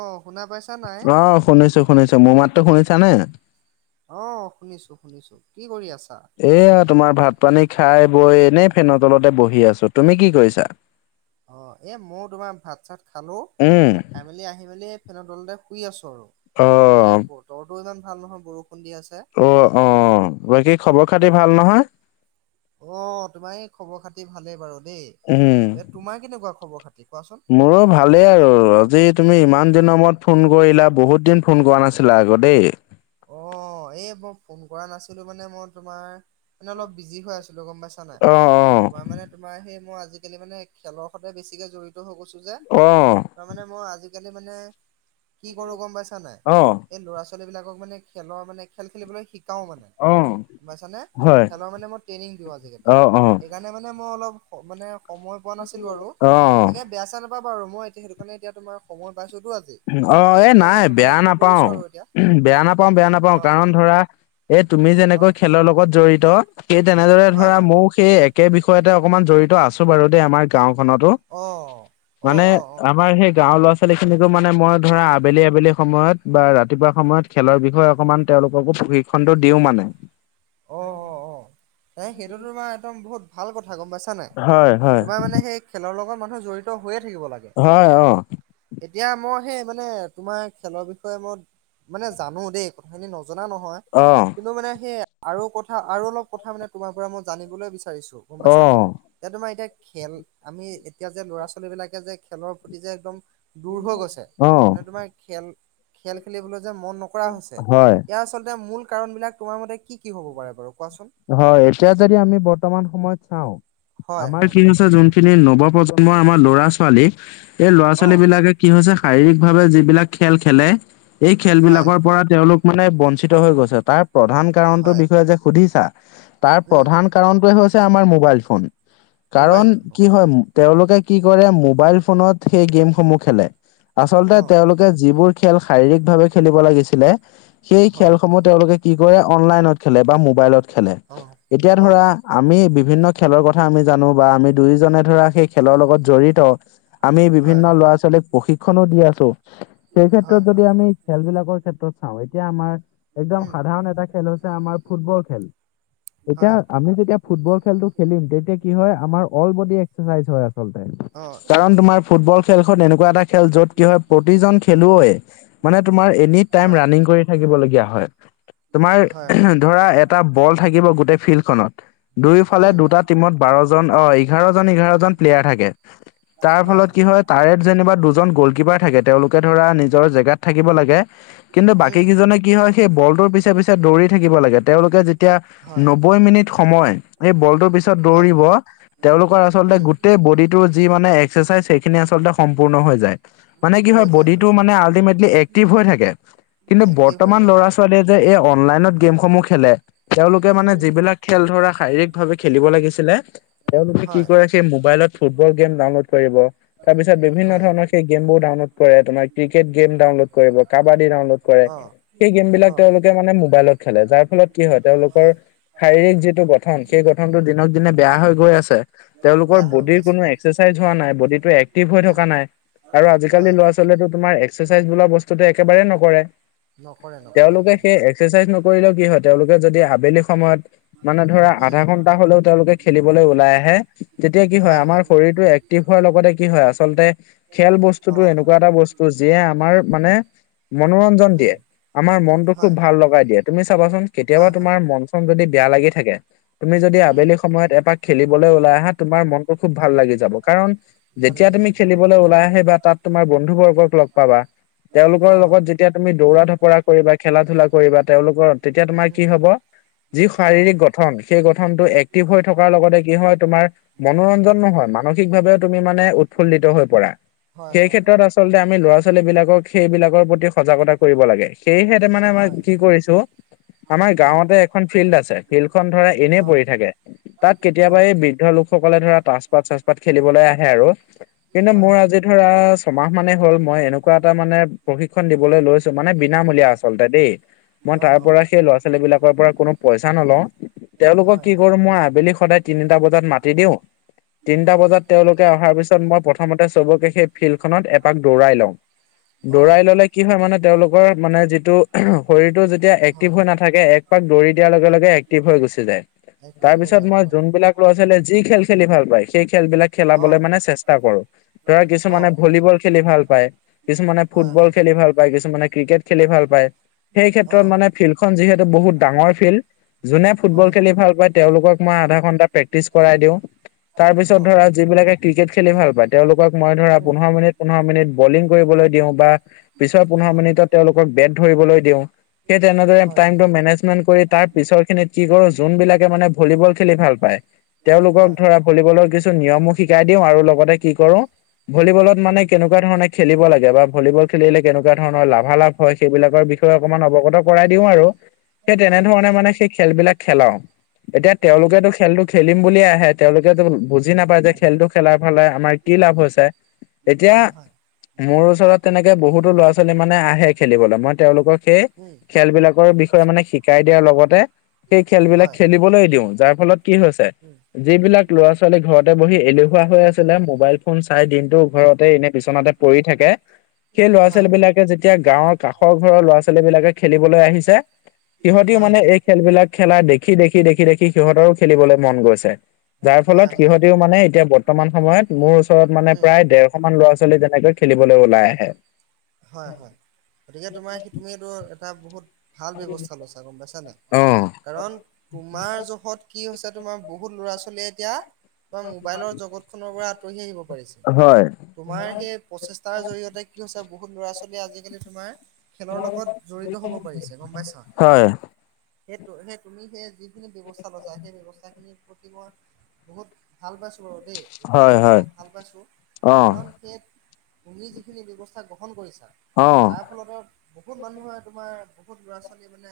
অ', শুনা পাইছা নাই? অ', শুনিছো। শুনিছো, মোৰ মাততো শুনিছা নে? অ', শুনিছো শুনিছো, কি কৰি আছা? এয়া তোমাৰ ভাত পানী খাই বৈ এনেই ফেনৰ তলতে বহি আছো, তুমি কি কৰিছা? অ', এ মই তোমাৰ ভাত চাত খালো, উম, খাই লি আহি মেলি ফেনৰ দলতে শুই আছো আৰু। তাকে অ', বতৰতো ইমান ভাল নহয় বৰষুণ দি আছে। অ', অ', বাকী খবৰ খাতি ভাল নহয়? অ', তোমাৰ এই খবৰ খাতি ভালেই বাৰু দেই। এ উম। তোমাৰ কেনেকুৱা খবৰ খাতি? কোৱাচোন মোৰো ভালেই আৰু, আজি তুমি ইমান দিনৰ মূৰত ফোন কৰিলা বহুত দিন ফোন কৰা নাছিলা আকৌ দেই। অ এই মই ফোন কৰা নাছিলো মানে মই তোমাৰ মানে অলপ বিজি হৈ আছ লো গম পাইছা নাই? অ', অ', তোমাৰ মানে তোমাৰ সেই মই আজিকালি মানে খেলৰ সৈতে বেছিকে জড়িত হৈ গৈছো যে। অ। তাৰমানে মই আজিকালি মানে কি কৰো গম পাইছা নাই? অ', এই ল'ৰা-ছোৱালীবিলাকক মানে খেলৰ মানে খেল খেলিবলৈ শিক শিকাও মানে অ', গম পাইছানে হয়, খেলৰ মানে মই ট্ৰেনিং দিও আজিকালি। অ', অ', সেইকাৰণে মানে মই অলপ মানে সময় পোৱা নাছিলো আৰু অ'। তাকে বেয়া-চেয়া না পাবা বাৰু ম ইএতিয়া সেইটো কাৰণে এতিয়া তোমাৰ সময় পাইছোটো আজি অ এই সেইকাৰণে মই নাই তোমালৈ বেয়া ফোন কৰিছো নাপাওঁ আৰু এতিয়া বেয়া নাপাওঁ বেয়া নাপাওঁ অ কাৰণ ধৰা এই তুমি অ যেনেকৈ খেলৰ লগত জড়িত সেই তেনেদৰে হয় ধৰা হয় মই সেই একে বিষয়তে অকমান জড়িত আছো বাৰু দেই আমাৰ গাঁওখনটো। অ। অ অ মানে অ অ আমাৰ সেই গাঁৱৰ ল'ৰা-ছোৱালীখিনিকো মানে মই ধৰা আবেলি আবেলি সময়ত বা ৰাতিপুৱা সময়ত খেলৰ বিষয়ে অকমান তেওঁলোককো প্ৰশিক্ষণটো দিওঁ মানে। অ অ অ এ সেইটো তোমাৰ একদম বহুত ভাল কথা গম পাইছা নে হয় হয় তোমাৰ মানে সেই খেলৰ লগত মানুহে জড়িত হৈয়ে থাকিব লাগে। হয় অ। এতিয়া মই সেই মানে তোমাৰ খেলৰ বিষয়ে মই মানে জানো দেই কথাখিনি নজনা নহয় অ কিন্তু মানে সেই আৰু কথা আৰু অলপ কথা মানে তোমাৰ পৰা মই জানিবলৈ বিচাৰিছো। গম পাইছা নাই? অ এতিয়া তোমাৰ এতিয়া খেল আমি এতিয়া যে ল'ৰা-ছোৱালীবিলাকে যে খেলৰ প্ৰতি যে একদম দূৰ হৈ গৈছে অ মানে তোমাৰ খেল খেল খেলিবলৈ যে মন নকৰা হৈছে হয় ইয়াৰ আচলতে মূল কাৰণবিলাক তোমাৰ মতে কি কি হ'ব পাৰে বাৰু কোৱাচোন? হয় এতিয়া যদি আমি বৰ্তমান সময়ত চাও হয় আমাৰ হয় কি হৈছে যোন খিনি নৱ প্ৰজন্মৰ আমাৰ ল'ৰা-ছোৱালী সেই অ ল'ৰা-ছোৱালীবিলাকে কি হৈছে শাৰীৰিকভাৱে যিবিলাক খেল খেলে এই হয় খেলবিলাকৰ পৰা তেওঁলোক মানে বঞ্চিত হৈ গৈছে তাৰ প্ৰধান কাৰণটোৰ হয় বিষয়ে যে সুধিছা তাৰ উম প্ৰধান কাৰণটোৱে হৈছে আমাৰ মোবাইল ফোন। মোবাইল কাৰণ ফোন কি হয় তেওঁলোকে কি কৰে মোবাইল ফোনত সেই গেমসমূহ খেলে। আচলতে অ তেওঁলোকে যিবোৰ খেল শাৰীৰিকভাৱে খেলিব লাগিছিলে সেই হয় খেলসমূহ তেওঁলোকে কি কৰে অনলাইনত খেলে বা মোবাইলত খেলে। অ এতিয়া অ ধৰা আমি বিভিন্ন খেলৰ কথা আমি জানো বা আমি দুয়োজনে ধৰা সেই খেলৰ লগত জড়িত আমি হয় বিভিন্ন হয় ল'ৰা-ছোৱালীক প্ৰশিক্ষনো দি আছো, সেই ক্ষেত্ৰত হয় যদি হয় আমি খেলবিলাকৰ ক্ষেত্ৰত চাওঁ এতিয়া আমাৰ একদম উম সাধাৰণ এটা খেল হৈছে আমাৰ ফুটবল খেল এতিয়া হয় আমি যেতিয়া ফুটবল খেলটো খেলিম তেতিয়া কি হয়, আমাৰ অল বডি এক্সাৰচাইজ হৈ আ অ কাৰণ তোমাৰ ফুটবল খেলখন এনেকুৱা এটা খেল য'ত কি হয় প্ৰতিজন খেলুৱৈয়ে মানে তোমাৰ এনি টাইম হয় ৰানিং কৰি থাকিবলগীয়া হয় তোমাৰ হয় হয় ধৰা এটা বল থাকিব গোটেই ফিল্ডখনত দুইফালে উম দুটা টিমত বাৰজন অ, এঘাৰজন এঘাৰজন প্লেয়াৰ থাকে কে তাৰ ফলত কি হয়, তাৰে যেনিবা দুজন গ'লকিপাৰ থাকে তেওঁলোকে ধৰা নিজৰ জেগাত থাকিব লাগে, কিন্তু বাকী উম কেইজনে কি হয় সেই বলটোৰ পিছে পিছে দৌৰি থাকিব লাগে তেওঁলোকে যেতিয়া হয় নব্বৈ মিনিট সময় এই বলটোৰ পিছত হয় দৌৰিব তেওঁলোকৰ আচলতে উম গোটেই বডিটোৰ যি মানে এক্সাৰচাইজ খিনি আচলতে সম্পূৰ্ণ হৈ যায়, মানে কি হৈ হয় যায় হৈ বডিটো যায় মানে আল্টিমেটলি এক্টিভ হৈ থাকে। কিন্তু এক্টিভ হৈ বৰ্তমান যায় হয় ল'ৰা-ছোৱালীয়ে যে এই অনলাইনত গেমসমূহ খেলে তেওঁলোকে মানে উম যিবিলাক খেল ধৰা শাৰীৰিকভাৱে খেলিব লাগিছিলে তেওঁলোকে কি হয় কৰে সেই মোবাইলত ফুটবল গেম ডাউনলোড কৰিব তাৰপিছত বিভিন্ন হয় ধৰণৰ সেই গেমবোৰ ডাউনলোড কৰে তোমাৰ ক্ৰিকেট গেম ডাউনলোড কৰিব, কাবাডী ডাউনলোড কৰে, অ সেই গেমবিলাক অ তেওঁলোকে মানে মোবাইলত খেলে যাৰ ফলত কি হয় লোকৰ শাৰীৰিক যিটো গঠন সেই গঠনটো দিনক দিনে বেয়া হৈ গৈছে তেওঁলোকৰ বেয়া হৈ গৈ বডীৰ আছে কোনো এক্স [unintelligible] নাই, বডিটো এক্টিভ হৈ উম থকা নাই। আৰু আজিকালি হয় ল'ৰা-ছোৱালীয়ে তোমাৰ এক্সাৰচাইজ বোলা বস্তুটো একেবাৰেই নকৰে। নকৰে নকৰে তেওঁলোকে হয় সেই এক্সাৰচাইজ নকৰিলেও কি হয় তেওঁলোকে যদি আবেলি সময়ত মানে ধৰা উম আধা ঘন্টা হ'লেও তেওঁলোকে খেলিবলৈ ওলাই আহে তেতিয়া কি হয় আমাৰ শৰীৰটো এক্টিভ হোৱাৰ লগতে কি হয়, আচলতে খেল অ বস্তুটো এনেকুৱা এটা বস্তু যিয়ে আমাৰ মানে মনোৰঞ্জন উম দিয়ে, আমাৰ মনটো খুব হয় ভাল লগাই দিয়ে তুমি চাবাচোন হয় কেতিয়াবা হয় তোমাৰ মন-চন যদি বেয়া লাগি থাকে তুমি যদি উম আবেলি সময়ত এপাক খেলিবলৈ ওলাই আহা তোমাৰ মনটো খুব ভাল লাগি যাব কাৰণ ভাল যেতিয়া লাগি তুমি যাব অ খেলিবলৈ ওলাই আহিবা তাত তোমাৰ বন্ধু বৰ্গক লগ পাবা তেওঁলোকৰ অ লগত যেতিয়া তুমি দৌৰা-ধপৰা কৰিবা, খেলা-ধূলা কৰিবা, তেওঁলোকৰ তেতিয়া তোমাৰ কি উম হ'ব যি অ শাৰীৰিক গঠন সেই গঠনটো এক্টিভ হৈ থকাৰ লগতে কি হয়, তোমাৰ মনোৰঞ্জনো হয়। মানসিকভাৱেও তুমি মানে উৎফুল্লিত হৈ পৰা। হয় সেই হয় হয় ক্ষেত্ৰত আচলতে আমি ল'ৰা-ছোৱালীবিলাকক সেইবিলাকৰ প্ৰতি সজাগতা কৰিব লাগে। সেয়েহে তাৰমানে হয় মই কি কৰিছো আমাৰ গাঁৱতে এখন ফিল্ড আছে, ফিল্ডখন ধৰা এনেই হয় অ পৰি থাকে তাত কেতিয়াবা অ', এই বৃদ্ধলোক সকলে ধৰা তাচপাত-চাচপাত খেলিবলৈ আহে আৰু কিন্তু হয়, মোৰ হয়, আজি ধৰা ছমাহ মানে হ'ল মই এনেকুৱা এটা মানে প্ৰশিক্ষণ দিবলৈ লৈছো মানে বিনামূলীয়া আচলতে দেই। মই [unintelligible] তাৰ পৰা সেই ল'ৰা-ছোৱালীবিলাকৰ পৰা কোনো পইচা নলওঁ তেওঁলোকক হয়, কি কৰো মই আবেলি সদায় তিনিটা বজাত মাতি দিওঁ তিনটা উম, বজাত তেওঁলোকে অহাৰ পিছত মই প্ৰথমতে চবকে সেই ফিল্ডখনত এপাক দৌৰাই লও। অ', দৌৰাই ল'লে কি হয় মানে তেওঁলোকৰ মানে যিটো শৰীৰটো যেতিয়া হয়। এক্টিভ হৈ নাথাকে, এক পাক দৌৰি দিয়াৰ লগে লগে এক্টিভ হৈ গুচি যায়। এক্টিভ হৈ যাব তাৰপিছত মই হয়, যোনবিলাক ল'ৰা-ছোৱালীয়ে যি খেল খেলি ভাল পায়, সেই খেলবিলাক অ', খেলাবলৈ মানে চেষ্টা কৰো। ধৰা কিছুমানে অ', ভলীবল খেলি ভাল পায় কিছুমানে হয়, ফুটবল হয়, খেলি ভাল পায়, কিছুমানে ক্ৰিকেট খেলি ভাল পায়, অ। খন যিহেতু বহুত ডাঙৰ ফিল্ড যোনে ফুটবল হয়, খেলি ভাল পাই তেওঁলোকক মই আধা ঘন্টা প্ৰেক্টিচ কৰাই দিওঁ। তাৰ পিছত অ', ধৰা যিবিলাকে ক্ৰিকেট খেলি ভাল পায়, তেওঁলোকক মই উম, অ', ধৰা হয়, হয়, পোন্ধৰ মিনিট, পোন্ধৰ মিনিট বলিং কৰিবলৈ দিওঁ বা পিছৰ হয়, পোন্ধৰ উম, মিনিটত তেওঁলোকক বেট ধৰিবলৈ দিওঁ। সেই তেনেদৰে হয়, টাইমটো হয়, মেনেজমেন্ট কৰি তাৰ পিছৰ খিনিত কি কৰো যোনবিলাকে মানে ভলীবল খেলি ভাল পায় তেওঁলোকক হয়। ধৰা ভলীবলৰ কিছু নিয়মো শিকাই দিওঁ আৰু লগতে কি কৰো ভলীবলত হয়, মানে হয়, উম, কেনেকুৱা ধৰণে খেলিব লাগে বা ভলীবল খেলিলে কেনেকুৱা ধৰণৰ লাভালাভ হয় সেইবিলাকৰ বিষয়ে অকমান অৱগত কৰাই দিও আৰু সেই হয়, উম, হয়, তেনেধৰণে মানে খেলবিলাক খেলাও এতিয়া তেওঁলোকেটো খেলটো খেলিম বুলিয়ে আহে। তেওঁলোকেটো বুজি নাপায় যে খেলটো খেলাৰ ফালে আমাৰ কি লাভ হৈছে এতিয়া হয়, মোৰ ওচৰত তেনেকে বহুতো ল'ৰা-ছোৱালী মানে আহে খেলিবলৈ মই তেওঁলোকক সেই খেলবিলাকৰ বিষয়ে মানে শিকাই দিয়াৰ লগতে সেই হয়, খেলবিলাক হয়, খেলি খেলিবলৈ দিওঁ যাৰ ফলত কি হৈছে উম, যিবিলাক ল'ৰা-ছোৱালী ঘৰতে বঢ়ি এলেহুৱা হৈ আছিলে মোবাইল ফোন চাই দিনটো ঘৰতে এনে বিচনাতে পঢ়ি থাকে সেই ল'ৰা-ছোৱালীবিলাকে যেতিয়া গাঁৱৰ কাষৰ ঘৰৰ ল'ৰা-ছোৱালীবিলাকে খেলিবলৈ আহিছে। সিহঁতিও মানে এই খেলবিলাক খেলা দেখি দেখি দেখি দেখি সিহঁতৰো খেলিবলৈ মন গৈছে। যাৰ হয়, ফলত সিহঁতিও মানে এতিয়া বৰ্তমান সময়ত মোৰ ওচৰত মানে প্ৰায় ডেৰশ মান ল'ৰা-ছোৱালী তেনেকৈ খেলিবলে ওলাই আহে। হয় হয় গতিকে তোমাৰ সেইটো তুমিটো এটা বহুত ভাল ব্যৱস্থা লৈছা গম পাইছা নে? কাৰণ তোমাৰ জহত কি হৈছে তোমাৰ বহুত ল'ৰা-ছোৱালীয়ে এতিয়া তোমাৰ মোবাইলৰ জগতখনৰ পৰা আঁতৰি আহিব পাৰিছে হয় তোমাৰ সেই প্ৰচেষ্টাৰ জৰিয়তে কি হৈছে বহুত ল'ৰা-ছোৱালীয়ে আজিকালি তোমাৰ খেলৰ লগত জড়িত হ'ব পাৰিছে গম পাইছা? হয় সেই তু সেই তুমি সেই যিখিনি ব্যৱস্থা লৈছা সেই ব্যৱস্থাখিনি প্ৰতি মই বহুত ভাল পাইছো বাৰু দেই। হয় ব্যৱস্থাখিনি হয় মই ভাল পাইছো। অঁ কাৰণ সেই তুমি যিখিনি ব্যৱস্থা গ্ৰহণ কৰিছা অঁ তাৰফলতে বহুত মানুহে তোমাৰ বহুত ল'ৰা-ছোৱালী মানে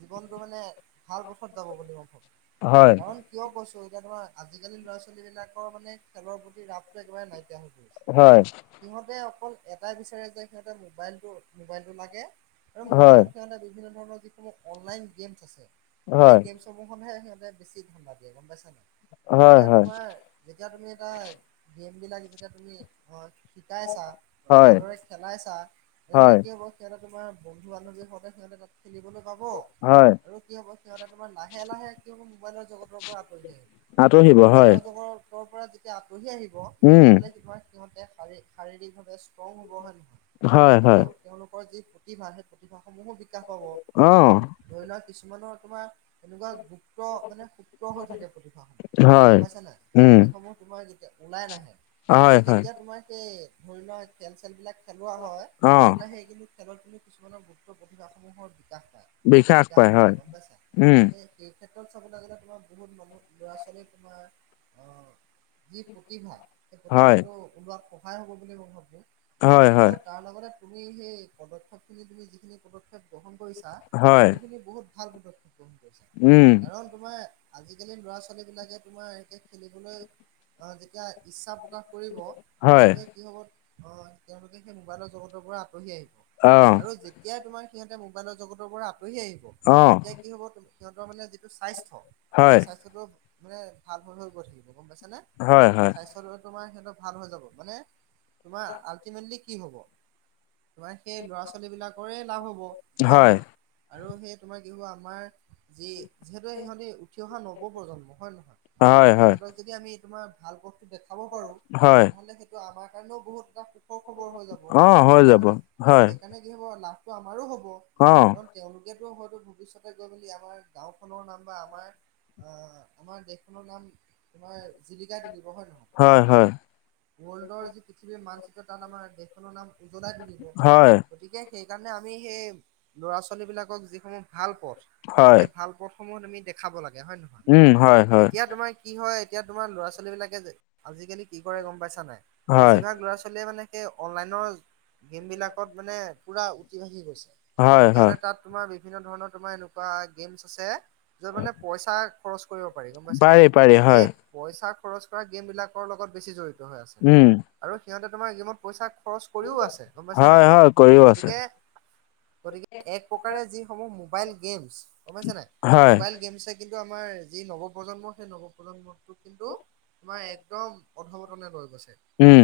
জীৱনটো মানে ভাল পথত যাব বুলি মই ভাবো হয় কাৰণ কিয় কৈছো এতিয়া তোমাৰ আজিকালি ল'ৰা-ছোৱালীবিলাকৰ মানে খেলৰ প্ৰতি ৰাপটো একেবাৰে নাইকিয়া হৈ গ'ল। হয়। সিহঁতে অকল এটাই বিচাৰে যে সিহঁতে মোবাইলটো মোবাইলটো লাগে, আৰু হয় মোবাইলত সিঁহতে বিভিন্ন ধৰণৰ যিসমূহ অনলাইন গেমছ আছে সেই হয় গেমছ সমূহতহে সিহঁতে বেছি ধান্দা দিয়ে গম পাইছা নাই হয় এতিয়া তোমাৰ যেতিয়া তুমি এটা গেমবিলাক যেতিয়া তুমি শিকাইছা হয় হয় ভালদৰে খেলাইছা তেনেহ'লে হয় কি হ'ব সিহঁতে তোমাৰ বন্ধু-বান্ধৱীৰ সৈতে সিহঁতে তাত খেলিবলৈ পাব হয় আৰু কি হ'ব সিহঁতে তোমাৰ লাহে লাহে কি হ'ব মোবাইলৰ জগতৰ পৰা আঁতৰি আঁতৰিব আহিব হয় মোবাইলৰ জগতৰ পৰা যে যেতিয়া আঁতৰি আহিব উম তেনেহ'লে কি হয় সিহঁতে শাৰীৰিকভাৱে ষ্ট্ৰং হ'ব হয় নহয়? হয় আৰু হয় তেওঁলোকৰ যি প্ৰতিভা আছে সেই প্ৰতিভাসমূহো বিকাশ হ'ব। অঁ ধৰি লোৱা‌ কিছুমানৰ তোমাৰ এনেকুৱা সু্ক্ত মানে সুক্ত হৈ থাকে প্ৰতিভাসমূহ গম হয় পাইছা নাই উম যিসমূহ তোমাৰ যেতিয়া ওলাই নাহে হয় হয় যেতিয়া তোমাৰ সেই ধৰি লোৱা খেল-চেলবিলাক খেলোৱা হয় অঁ তেনেহলে সেই কিন্তু খেলৰ পিনে কিছুমানৰ গুপ্ত প্ৰতিভাসমূহৰ বিকাশ পায়। বিকাশ পায় ঘটে হয় গম পাইছা উম সেই সেই ক্ষেত্ৰত চাবলে গ'লে তোমাৰ বহুত মানুহ ল'ৰা-ছোৱালীয়ে তোমাৰ যি প্ৰতিভা সেই হয় প্ৰতিভাটো ওলোৱাত সহায় হ'ব বুলি মই ভাবো হয় হয় আৰু তাৰ লগতে তুমি সেই পদক্ষেপখিনি তুমি যিখিনি পদক্ষেপ গ্ৰহণ কৰিছা হয়, সেইখিনি বহুত ভাল পদক্ষেপ গ্ৰহণ কৰিছা উম, কাৰণ তোমাৰ আজিকালি ল'ৰা-ছোৱালীবিলাকে তোমাৰ এনেকে খেলিবলৈ অ যেতিয়া ইচ্ছা প্ৰকাশ কৰিব হয়, তেওঁলোকে কি হ'ব তেওঁলোকে সেই মোবাইলৰ জগতৰ পৰা আঁতহি আহিব। অহ, আৰু যেতিয়াই তোমাৰ সিহঁতে মোবাইলৰ জগতৰ পৰা আঁতৰি আহিব অ। তেতিয়া কি হ'ব সিহঁতৰ মানে যিটো স্বাস্থ্য হয়, সেই স্বাস্থ্যটো মানে ভাল হৈ হৈ গৈ থাকিব গম পাইছানে, হয়, হয়, স্বাস্থ্যটো তোমাৰ সিহঁতৰ ভাল হৈ যাব মানে তোমাৰ আল্টিমেটলি কি হ'ব তোমাৰ সেই ল'ৰা-ছোৱালীবিলাকৰেই লাভ হ'ব হয় নহয় আৰু সেই তোমাৰ কিহ'ব আমাৰ যি যিহেতু সিহঁতি উঠি অহা নৱ প্ৰজন্ম হয় নহয় হয়, হয়, সিহঁতক যদি আমি তোমাৰ ভাল পথটো দেখাব পাৰো হয়, তেনেহ'লে সেইটো আমাৰ কাৰণেও বহুত এটা সুখৰ খবৰ হৈ যাব ন অহ, হৈ হয় যাব, নহয় সেইকাৰণে কি হ'ব লাভটো আমাৰো হ'ব। অ। তেওঁলোকেটো হয়তো ভৱিষ্যতে গৈ মেলি আমাৰ গাঁওখনৰ নাম বা আমাৰ এ আমাৰ দেশখনৰ নাম তোমাৰ জিলিকাই তুলিব হয় নহয়? হয় হয়। ৱৰ্ল্ডৰ যি পৃথিৱীৰ মানচিত্ৰ তাত আমাৰ দেশখনৰ নাম উজলাই তুলিব হয়, গতিকে সেইকাৰণে আমি সেই ল'ৰা-ছোৱালীবিলাকক যিসমূহ ভাল পথ হয়, সেই ভাল পথ সমূহ তুমি দেখাব লাগে হয় নহয় উম, হয়, হয়, এতিয়া তোমাৰ কি হয় এতিয়া তোমাৰ ল'ৰা-ছোৱালীবিলাকে যে আজিকালি কি কৰে গম পাইছা নাই হয়, বেছিভাগ ল'ৰা-ছোৱালীয়ে মানে সেই অনলাইনৰ গেমবিলাকত মানে পূৰা উটি-ভাহি গৈছে হয়, হয়, সিহঁতে তাত তোমাৰ বিভিন্ন ধৰণৰ তোমাৰ এনেকুৱা গেমছ আছে য'ত মানে পইচা খৰচ কৰিব পাৰি গম পাইছা নাই পাৰি, পাৰি, সেই হয়, পইচা খৰচ কৰা গেমবিলাকৰ লগত বেছি জড়িত হৈ আছে উম, আৰু সিহঁতে তোমাৰ গেমত পইচা খৰচ কৰিও আছে গম পাইছা নাই হয়, হয়, কৰিও আছে, গতিকে গতিকে এক প্ৰকাৰে যিসমূহ মোবাইল গেমছ গম পাইছা নাই হয়, মোবাইল গেমছে কিন্তু আমাৰ যি নৱ প্ৰজন্ম সেই নৱ প্ৰজন্মটোক কিন্তু তোমাৰ একদম অধ্বপতনে লৈ গৈছে। উম,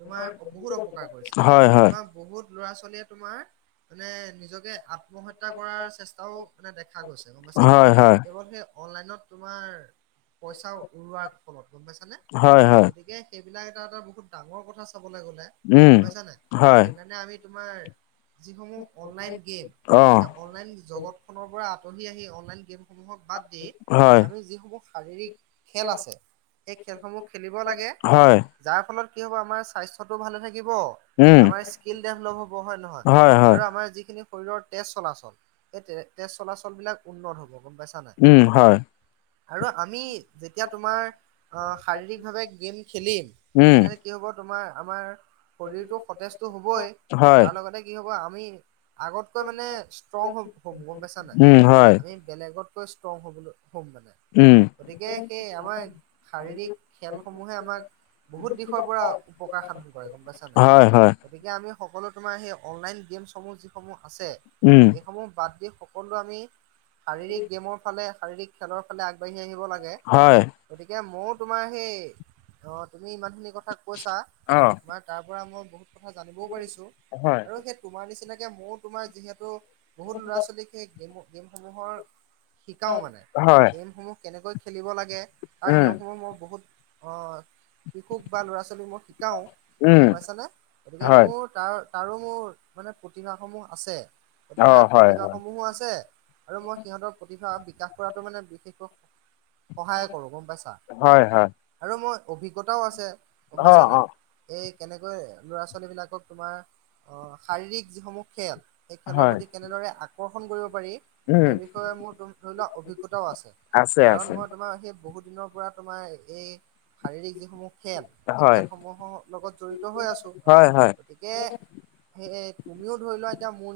তোমাৰ বহুত অপকাৰ কৰিছে হয়, হয়, তোমাৰ বহুত ল'ৰা-ছোৱালীয়ে তোমাৰ মানে নিজকে আত্ম আত্মহত্যা কৰাৰ চেষ্টাও মানে দেখা গৈছে গমাইছা নাই হয়, হয়, কেৱল সেই অনলাইনত তোমাৰ পইচা উৰুৱাৰ ফলত গম পাইছানে হয়, হয়, গতিকে সেইবিলাক এটা এটা বহুত ডাঙৰ কথা চাবলে গ'লে উম, গম পাইছা নাই হয়, সেইকাৰণে আমি তোমাৰ যিসমূহ অনলাইন গেম অহ, সেই অনলাইন জগত খনৰ পৰা আঁতহি আহি অনলাইন গেমসমূহক বাদ দি হয়, আমি যিসমূহ শাৰীৰিক খেল আছে সেই খেলসমূহ খেলিব লাগে। হয়। যাৰ ফলত কি হ'ব আমাৰ স্বাস্থ্যটো ভালে থাকিব উম, আমাৰ স্কিল দেভলপ হ'ব হয় নহয় হয়, হয়, আৰু আমাৰ যিখিনি শৰীৰৰ তেজ চলাচল সেই তেজ চলাচলবিলাক উন্নত হ'ব গম পাইছা নাই? উম, হয়, আৰু আমি যেতিয়া তোমাৰ অ শাৰীৰিকভাৱে গেম খেলিম উম, কি হ'ব তোমাৰ আমাৰ শৰীৰটো সতেজটো হ'বই হয়, তাৰ লগতে কি হ'ব আমি আগতকৈ মানে ষ্ট্ৰং হ'ম হ'ম গম পাইছা নাই উম, হয়। আমি বেলেগতকৈ ষ্ট্ৰং হ'বলৈ হ'ম মানে। উম, গতিকে সেই আমাৰ শাৰীৰিক খেলসমূহে আমাক বহুত দিশৰ পৰা উপকাৰ সাধন কৰে গম পাইছা নাই? হয়, হয়, গতিকে আমি সকলো তোমাৰ সেই অনলাইন গেমছসমূহ যিসমূহ আছে উম। সমূহ বাদ দি সকলো আমি শাৰীৰিক গে'মৰ ফালে, শাৰীৰিক খেলৰ ফালে আগবাঢ়ি আহিব লাগে। হয়। গতিকে মইয়ো তোমাৰ সেই অ তুমি ইমানখিনি কথা কৈছা অ', তোমাৰ তাৰ পৰা মই বহুত কথা জানিবও পাৰিছো হয়, আৰু সেই তোমাৰ নিচিনাকে মইয়ো তোমাৰ যিহেতু বহুত ল'ৰা-ছোৱালীক সেই গেম গেমসমূহৰ শিকাও মানে হয়, গেমসমূহ কেনেকৈ খেলিব লাগে তাৰ উম, নিয়মসমূহ মই বহুত অ শিশুক বা ল'ৰা-ছোৱালীক মই শিকাও উম, গমাইছানে গতিকে হয়, মোৰ তাৰ তাৰো মোৰ মানে প্ৰতিভাসমূহ আছে, প্ৰতিভা অ', হয়, হয়। প্ৰতিভাসমূহো আছে আৰু মই সিহঁতৰ প্ৰতিভা বিকাশ কৰাটো মানে বিশেষকৈ সহায় কৰো গম পাইছা হয়, হয়, আৰু মই অভিজ্ঞতাও আছে গম অ', পাইছানে? অ', এই কেনেকৈ ল'ৰা-ছোৱালীবিলাকক তোমাৰ শাৰীৰিক যিসমূহ খেল সেই খেলৰ হয়, প্ৰতি কেনেদৰে আকৰ্ষণ কৰিব পাৰি উম, সেই বিষয়ে মোৰ তুমি ধৰি লোৱা অভিজ্ঞতাও আছে কাৰণ মই তোমাৰ সেই বহুত দিনৰ পৰা তোমাৰ এই শাৰীৰিক সমূহ খেল এই হয়, খেলসমূহৰ লগত জড়িত হৈ আছো। হয়, হয়। গতিকে সেই তুমিও ধৰি লোৱা এতিয়া মোৰ